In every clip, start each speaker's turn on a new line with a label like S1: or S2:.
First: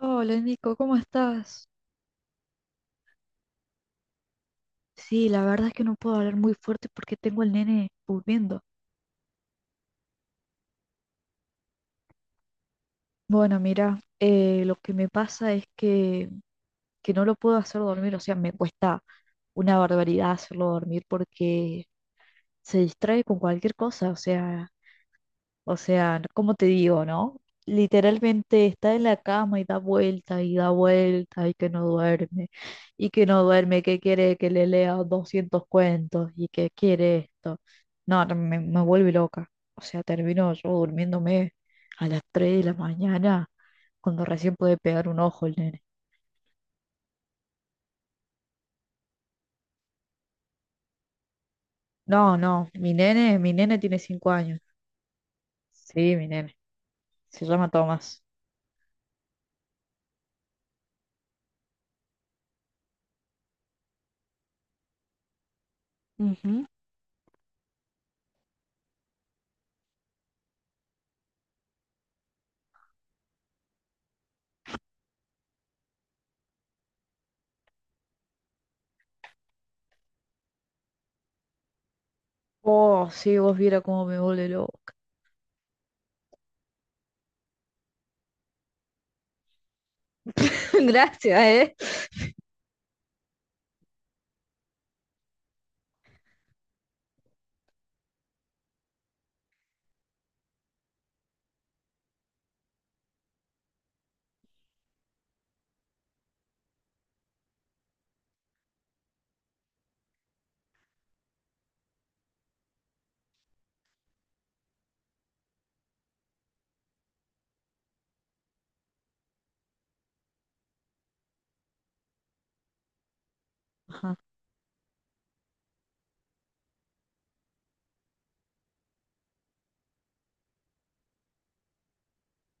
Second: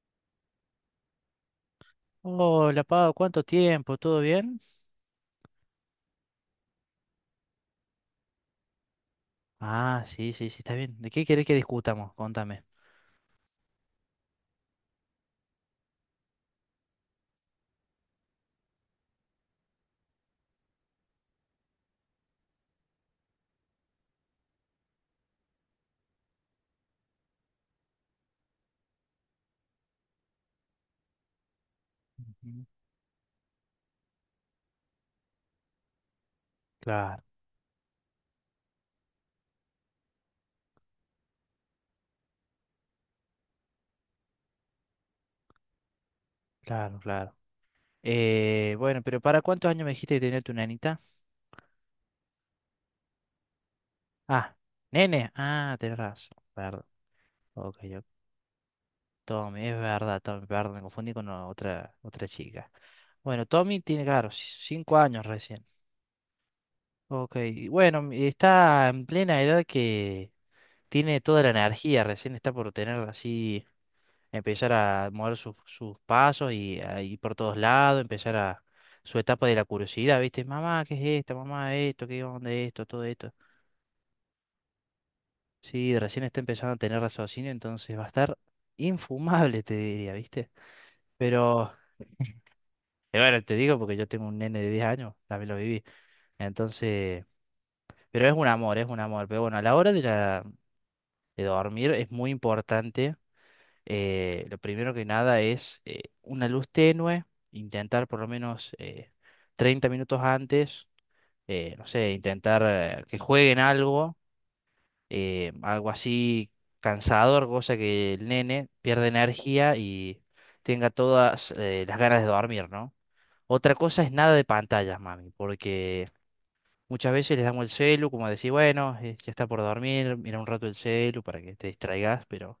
S1: Hola Nico, ¿cómo estás?
S2: Hola, Pau, ¿cuánto tiempo? ¿Todo bien?
S1: Sí, la verdad es que no puedo hablar muy fuerte porque tengo al nene durmiendo.
S2: Ah, sí, sí, sí, está bien. ¿De qué querés que discutamos? Contame.
S1: Bueno, mira, lo que me pasa es que no lo puedo hacer dormir, o sea, me cuesta una barbaridad hacerlo dormir porque se distrae con cualquier cosa, o sea, no, como te digo, ¿no? Literalmente está en la cama y da vuelta y da vuelta y que no duerme
S2: Ujú.
S1: y que no duerme, que quiere que le lea 200 cuentos y que quiere
S2: Claro,
S1: esto. No, no, me vuelve loca. O sea, termino yo durmiéndome a las 3 de la mañana cuando recién puede pegar un ojo el nene.
S2: claro, claro. Bueno, pero ¿para cuántos años me dijiste que tenía tu nenita?
S1: No, no, mi nene tiene 5
S2: Ah,
S1: años.
S2: nene. Ah, tenés
S1: Sí, mi
S2: razón.
S1: nene.
S2: Perdón.
S1: Se llama
S2: Ok, yo.
S1: Tomás.
S2: Tommy, es verdad, Tommy, perdón, me confundí con otra, otra chica. Bueno, Tommy tiene, claro, cinco años recién.
S1: Ujú.
S2: Ok, y bueno, está en plena edad que tiene toda la energía, recién está por tener así, empezar a mover sus pasos y a ir por todos lados, empezar a su etapa de la curiosidad, ¿viste? Mamá, ¿qué es esto? Mamá, esto, ¿qué onda esto? Todo
S1: Oh,
S2: esto.
S1: sí, vos viera cómo me vuelve loca.
S2: Sí, recién está empezando a tener raciocinio, entonces va a estar infumable, te diría, ¿viste?
S1: Gracias,
S2: Pero,
S1: ¿eh?
S2: bueno, te digo porque yo tengo un nene de 10 años, también lo viví. Entonces, pero es un amor, es un amor. Pero bueno, a la hora de dormir es muy importante, lo primero que nada es una luz tenue, intentar por lo menos 30 minutos antes, no sé, intentar que jueguen algo, algo así cansador, cosa que el nene pierda energía y tenga todas las ganas de dormir, ¿no? Otra cosa es
S1: Ajá,
S2: nada de pantallas, mami, porque muchas veces les damos el celu, como decir, bueno, ya está por dormir, mira un rato el celu para que te distraigas, pero...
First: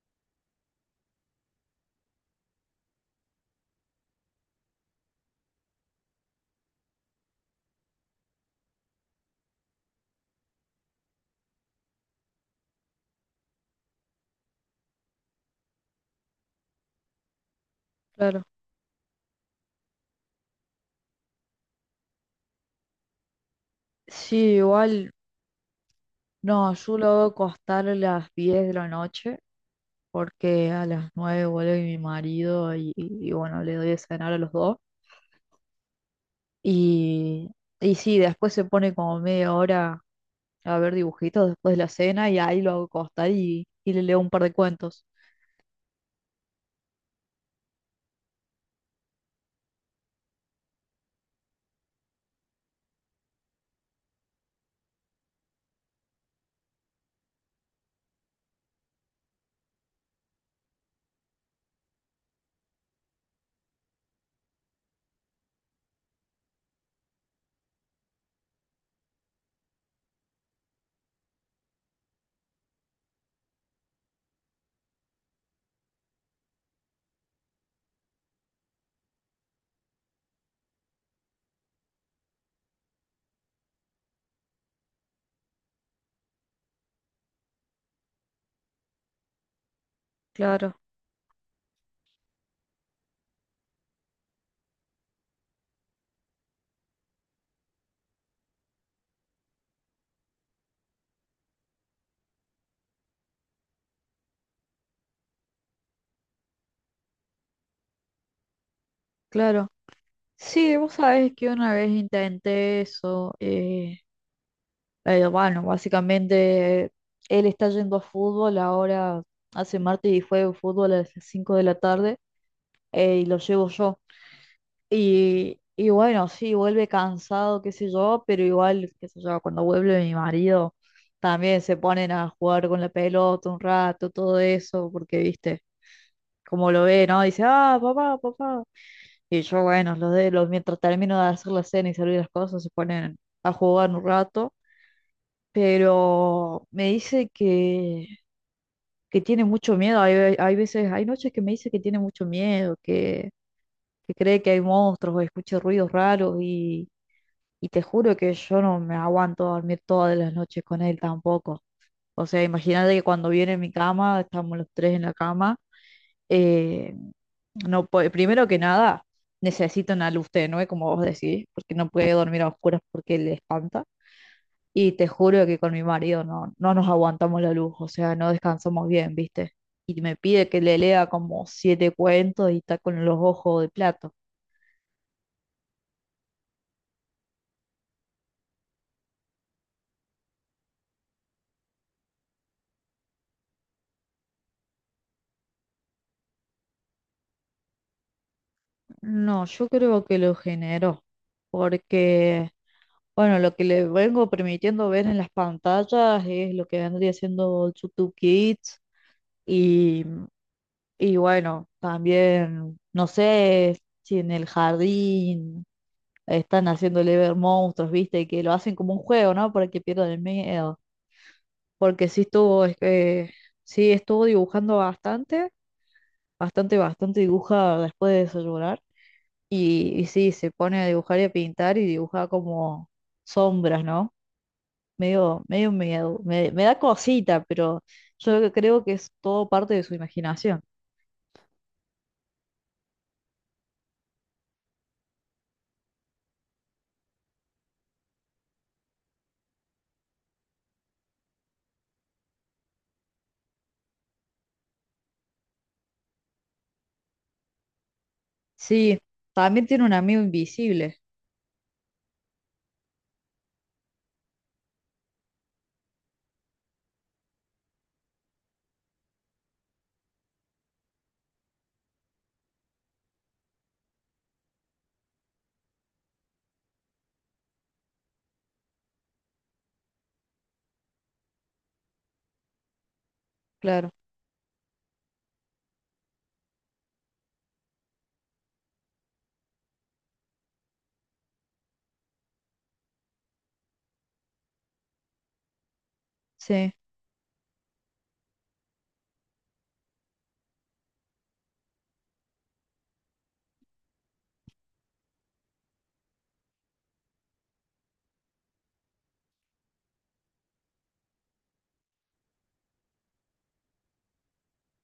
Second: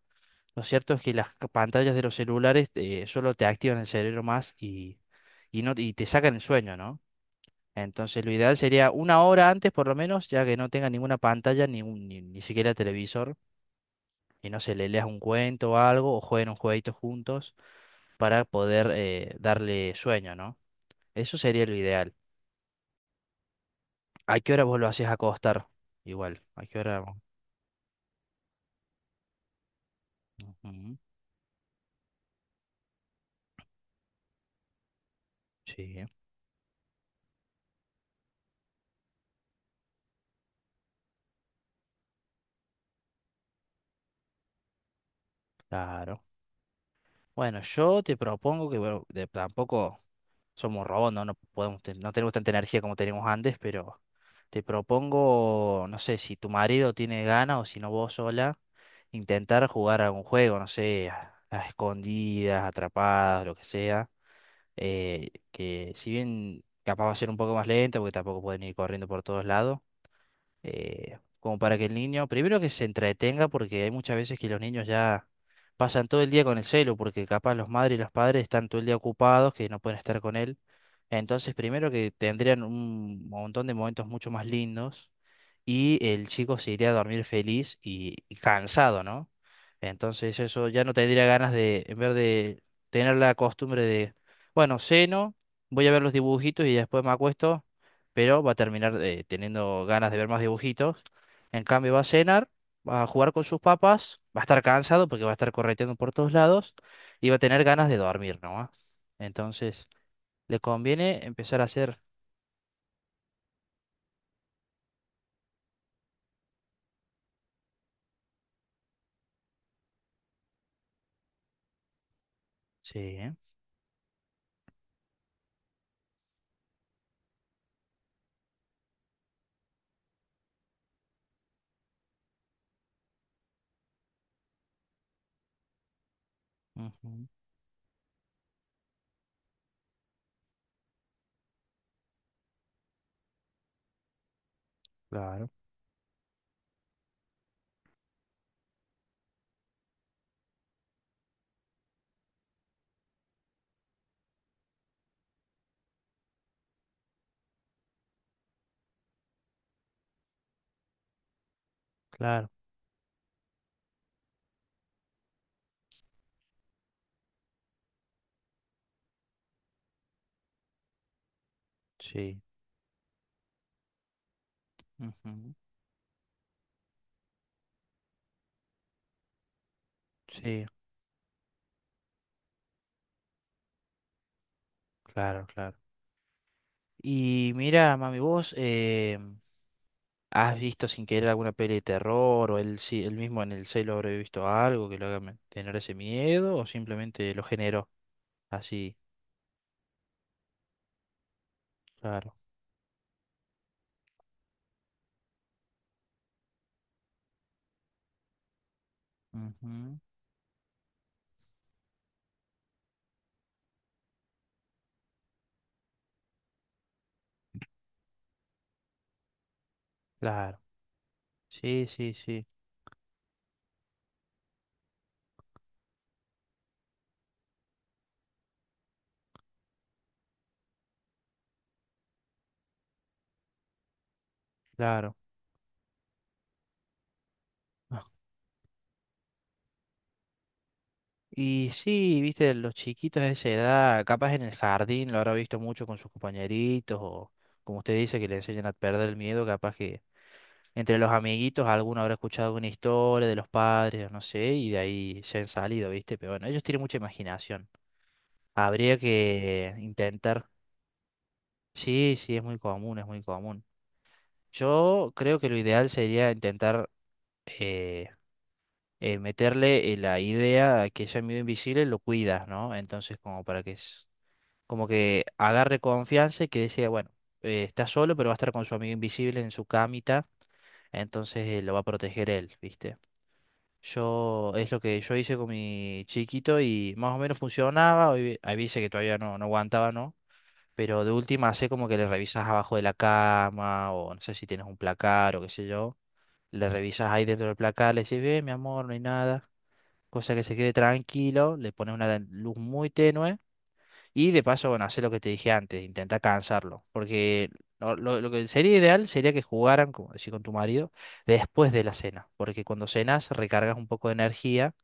S2: Lo cierto es que las pantallas de los celulares solo te activan el cerebro más no, y te sacan el sueño, ¿no? Entonces lo ideal sería una hora antes por lo menos, ya que no tenga ninguna pantalla, ni, ni siquiera televisor, y no sé, le leas un cuento o algo, o jueguen un jueguito juntos
S1: claro.
S2: para poder darle sueño, ¿no? Eso sería lo ideal. ¿A qué
S1: Sí,
S2: hora vos lo haces
S1: igual,
S2: acostar? Igual, ¿a
S1: no,
S2: qué
S1: yo
S2: hora?
S1: lo hago acostar a las 10 de la noche porque a
S2: Ujú,
S1: las 9 vuelve mi marido y bueno, le doy de cenar a los dos.
S2: sí,
S1: Y, y sí, después se pone como media hora a ver dibujitos después de la cena y ahí lo hago acostar y le leo un par de cuentos.
S2: claro. Bueno, yo te propongo que, bueno, de- tampoco... somos robots, ¿no? No podemos, no tenemos tanta energía como teníamos antes, pero te propongo, no sé, si tu marido tiene ganas o si no vos sola, intentar jugar algún juego, no sé, a escondidas, atrapadas, lo que sea, que si bien capaz va a ser un poco más lento, porque tampoco pueden ir corriendo por todos lados, como para que el niño, primero que se entretenga, porque hay muchas veces que los niños ya pasan todo el día con el celu, porque capaz los madres y los padres están todo el día ocupados, que no pueden estar con él. Entonces, primero que tendrían un montón de momentos mucho más lindos y el chico se iría a dormir feliz y cansado, ¿no? Entonces eso
S1: Claro,
S2: ya no tendría ganas de, en vez de tener la costumbre de, bueno, ceno, voy a ver los dibujitos y después me acuesto, pero va a terminar teniendo ganas de ver más dibujitos. En cambio va a cenar, va a jugar con sus papás, va a estar cansado porque va a estar correteando por todos lados y va a tener ganas de dormir, ¿no?
S1: claro.
S2: Entonces le
S1: Sí, vos
S2: conviene
S1: sabés que
S2: empezar a
S1: una vez
S2: hacer...
S1: intenté eso. Bueno, básicamente él está yendo a fútbol ahora, hace martes y juega fútbol a las 5 de la tarde,
S2: Sí,
S1: y
S2: ¿eh?
S1: lo llevo yo. Y bueno, sí, vuelve cansado, qué sé yo, pero igual, qué sé yo, cuando vuelve mi marido, también se ponen a jugar con la pelota un rato, todo eso, porque viste, como lo ve, ¿no?
S2: Ujú.
S1: Dice, ah, papá, papá. Y yo, bueno, mientras termino de hacer la cena y servir las cosas, se ponen a jugar un rato,
S2: Claro,
S1: pero me dice que tiene mucho miedo. Hay veces, hay noches que me dice que tiene mucho miedo, que cree que hay monstruos o escucha ruidos raros, y te juro que yo no me aguanto a dormir todas las noches con él tampoco. O sea,
S2: claro,
S1: imagínate que cuando viene a mi cama, estamos los tres en la cama, eh, primero que nada, necesito una luz tenue, como vos decís, porque no puede
S2: sí.
S1: dormir a oscuras porque le espanta. Y te juro
S2: Ujú.
S1: que con mi marido no, no nos aguantamos la luz, o sea, no descansamos bien, ¿viste? Y me pide que
S2: Sí,
S1: le lea como siete cuentos y está con los ojos de plato.
S2: claro, claro. Y mira, mami, vos has visto sin querer alguna peli de terror o él, él mismo en el celo habré visto algo que lo haga tener ese miedo o simplemente lo generó así,
S1: No, yo creo que lo generó,
S2: claro.
S1: porque, bueno, lo que le vengo permitiendo ver en las pantallas es lo que vendría siendo YouTube Kids,
S2: Ujú.
S1: y, y bueno, también, no sé si en el jardín están haciéndole ver monstruos, ¿viste? Que lo hacen como un juego, ¿no? Para que pierdan el
S2: Claro,
S1: miedo.
S2: sí,
S1: Porque
S2: sí,
S1: sí
S2: sí,
S1: estuvo, es que sí estuvo dibujando bastante, bastante, bastante dibuja después de desayunar. Y sí, se pone a dibujar y a pintar y dibuja como sombras, ¿no?
S2: claro.
S1: Medio, medio miedo. Me da cosita, pero
S2: Ah.
S1: yo creo que es todo parte de su imaginación.
S2: Y sí, viste, los chiquitos de esa edad, capaz en el jardín lo habrá visto mucho con sus compañeritos o como usted dice que le enseñan a perder el miedo, capaz que entre los amiguitos, alguno habrá escuchado una historia de los padres, no sé, y de ahí se han salido, ¿viste? Pero bueno, ellos tienen mucha imaginación. Habría
S1: Sí, también
S2: que
S1: tiene un amigo
S2: intentar.
S1: invisible,
S2: Sí, sí, es muy común, es muy común. Yo creo que lo ideal sería intentar eh, meterle la idea a que ese amigo invisible lo cuidas, ¿no? Entonces, como para que es, como que agarre confianza y que decía, bueno, está solo, pero va a estar con su amigo invisible en su camita, entonces lo va a proteger él, ¿viste?
S1: claro.
S2: Yo, es lo que yo hice con mi chiquito y más o menos funcionaba. Hoy hay veces que todavía no, no aguantaba, ¿no? Pero de última hace como que le revisas abajo de la cama o no sé si tienes un placar o qué sé yo. Le
S1: Sí,
S2: revisas ahí dentro del placar, le decís, ve, mi amor, no hay nada. Cosa que se quede tranquilo, le pones una luz muy tenue y de paso, bueno, hace lo que te dije antes, intenta cansarlo. Porque lo que sería ideal sería que jugaran, como decía con tu marido, después de la cena. Porque cuando cenas recargas un poco de energía,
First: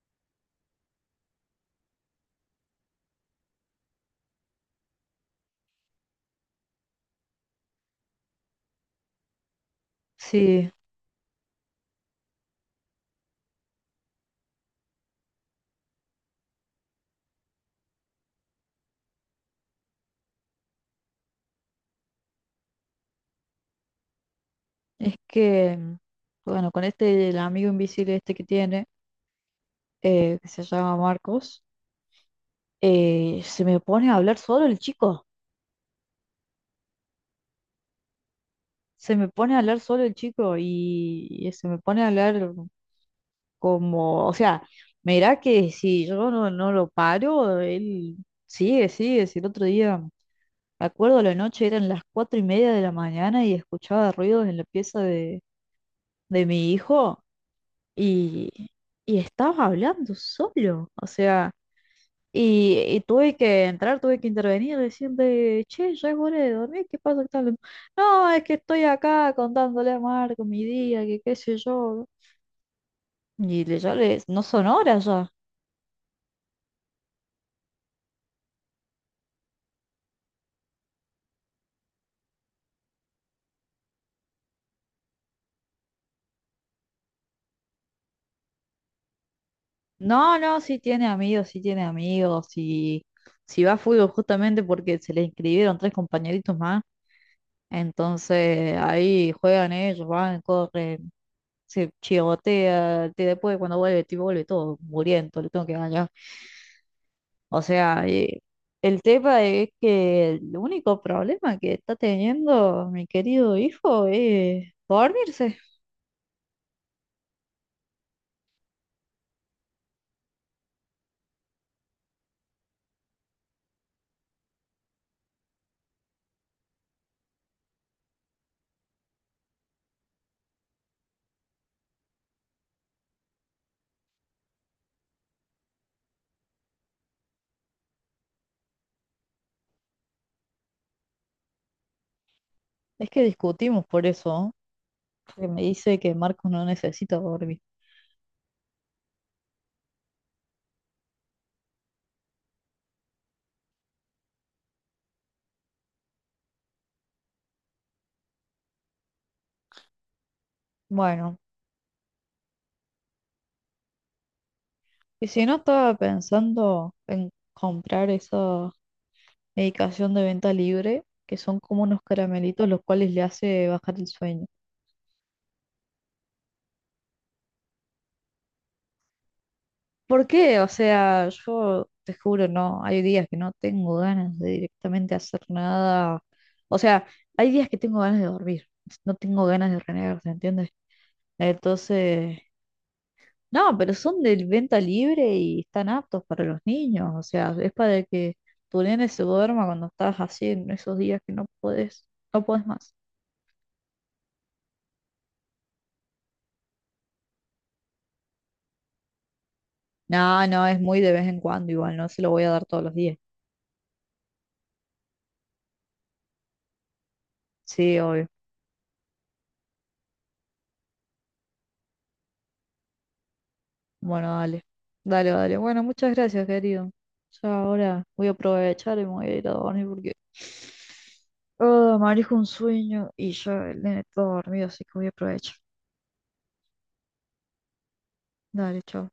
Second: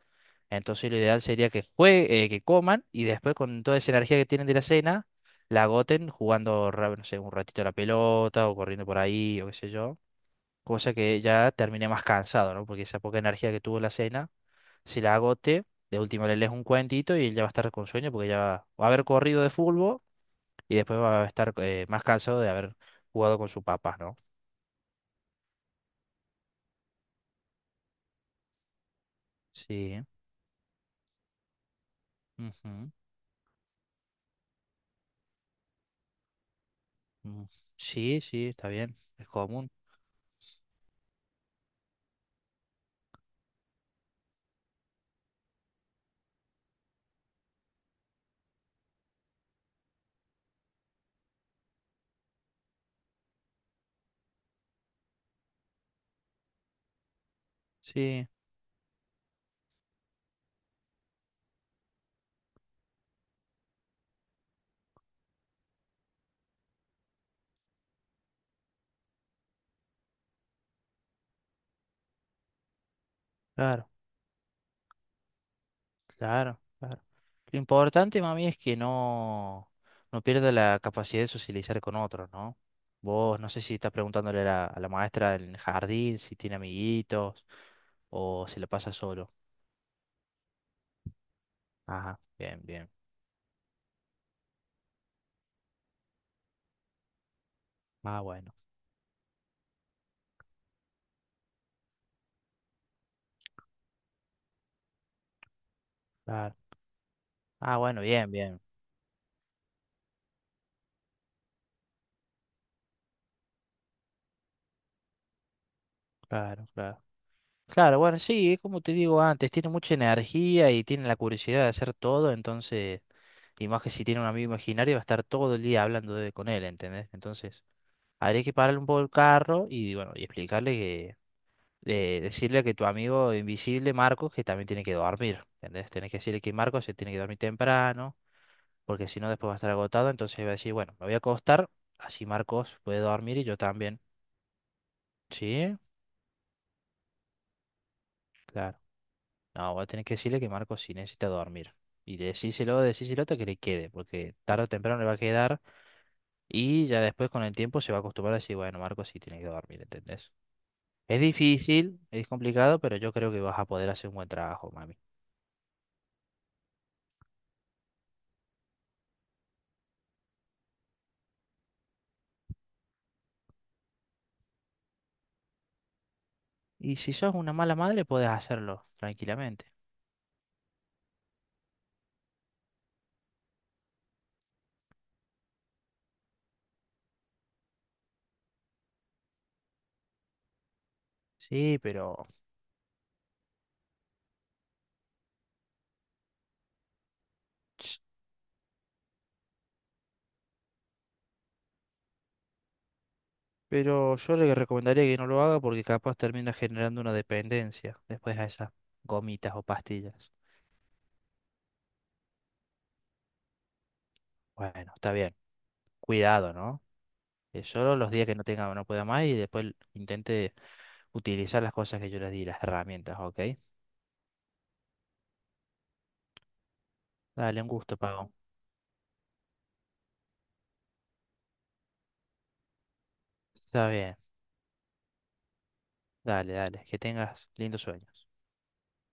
S2: entonces lo ideal sería que que coman y después con toda esa energía que tienen de la cena, la agoten jugando, no sé, un ratito a la pelota o corriendo por ahí o qué sé yo.
S1: sí.
S2: Cosa que ya termine más cansado, ¿no? Porque esa poca energía que tuvo la cena, si la agote, de última le lees un cuentito y él ya va a estar con sueño porque ya va a haber corrido de fútbol y después va a estar más cansado de haber jugado con su papá, ¿no?
S1: Es que, bueno, con este, el amigo invisible este que tiene,
S2: Sí.
S1: que se llama Marcos,
S2: Ujú.
S1: se me pone a hablar solo el chico,
S2: Mm. Sí, sí, está bien.
S1: se
S2: Es
S1: me pone a
S2: común.
S1: hablar solo el chico, y se me pone a hablar como, o sea, mirá que si yo no, no lo paro, él sigue, sigue, si el otro día, me acuerdo la noche, eran las 4:30 de la mañana y escuchaba ruidos en la pieza de mi hijo,
S2: Sí,
S1: y, y estaba hablando solo, o sea... Y tuve que entrar, tuve que intervenir, decir che, ya es hora de dormir, ¿qué pasa? ¿Qué tal? No, es que estoy acá contándole a Marco mi día, que qué sé yo. Y le,
S2: claro,
S1: ya le, no son horas ya.
S2: claro, claro. Lo importante, mami, es que no, no pierda la capacidad de socializar con otros, ¿no? Vos, no sé si estás preguntándole a a la maestra en el jardín si tiene amiguitos o si la pasa solo.
S1: No, no, sí tiene
S2: Ajá,
S1: amigos,
S2: bien, bien.
S1: si va a fútbol justamente porque se le inscribieron tres compañeritos más,
S2: Ah, bueno,
S1: entonces ahí juegan ellos, van, corren, se chigotea, después cuando vuelve, tipo, vuelve todo muriendo, le tengo que ganar.
S2: claro.
S1: O
S2: Ah, bueno,
S1: sea,
S2: bien, bien.
S1: el tema es que el único problema que está teniendo mi querido hijo es dormirse.
S2: Claro, claro. Claro, bueno, sí, es como te digo antes, tiene mucha energía y tiene la curiosidad de hacer todo, entonces, y más que si tiene un amigo imaginario, va a estar todo el día hablando de, con él, ¿entendés? Entonces, habría que pararle un poco el carro y, bueno, y explicarle que decirle que tu amigo invisible, Marcos, que también tiene que dormir, ¿entendés? Tenés que decirle que Marcos se tiene que dormir temprano, porque si no después va a estar agotado, entonces va a decir, bueno, me voy a acostar, así Marcos puede
S1: Es que
S2: dormir y yo
S1: discutimos
S2: también.
S1: por eso, porque me
S2: ¿Sí?
S1: dice que Marcos no necesita dormir.
S2: Claro. No, voy a tener que decirle que Marcos sí necesita dormir. Y decíselo, decíselo hasta que le quede, porque tarde o temprano le va a quedar y ya después con el tiempo se va a acostumbrar a decir, bueno, Marcos sí tiene que dormir, ¿entendés? Es
S1: Bueno,
S2: difícil, es complicado, pero yo creo que vas a poder hacer un buen trabajo, mami.
S1: y si no estaba pensando en comprar esa medicación de venta libre, que son como unos caramelitos los cuales le hace bajar el sueño.
S2: Y si sos una mala madre, podés hacerlo tranquilamente.
S1: ¿Por qué? O sea, yo te juro, no, hay días que no tengo ganas de directamente hacer nada. O sea, hay días que tengo ganas de dormir, no tengo ganas de renegar, ¿se entiende?
S2: Sí,
S1: Entonces,
S2: pero,
S1: no, pero son de venta libre y están aptos para los niños, o sea, es
S2: ch-
S1: para que tu nene se duerma cuando estás así en esos días que no podés, no podés más.
S2: pero yo le recomendaría que no lo haga porque capaz termina generando una dependencia después a esas gomitas o pastillas.
S1: No, no, es muy de vez en cuando igual, no se lo voy a dar todos los días.
S2: Bueno, está bien. Cuidado, ¿no? Solo
S1: Sí,
S2: los días
S1: obvio.
S2: que no tenga, no pueda más y después intente utilizar las cosas que yo les di, las herramientas, ¿ok?
S1: Bueno, dale. Dale, dale. Bueno, muchas gracias, querido.
S2: Dale,
S1: Ya
S2: un gusto,
S1: ahora voy a
S2: Pago.
S1: aprovechar y me voy a ir a dormir porque ah, me manejo un sueño y ya el
S2: Está
S1: nene
S2: bien.
S1: está dormido, así que voy a aprovechar.
S2: Dale, dale. Que tengas lindos sueños.
S1: Dale, chao.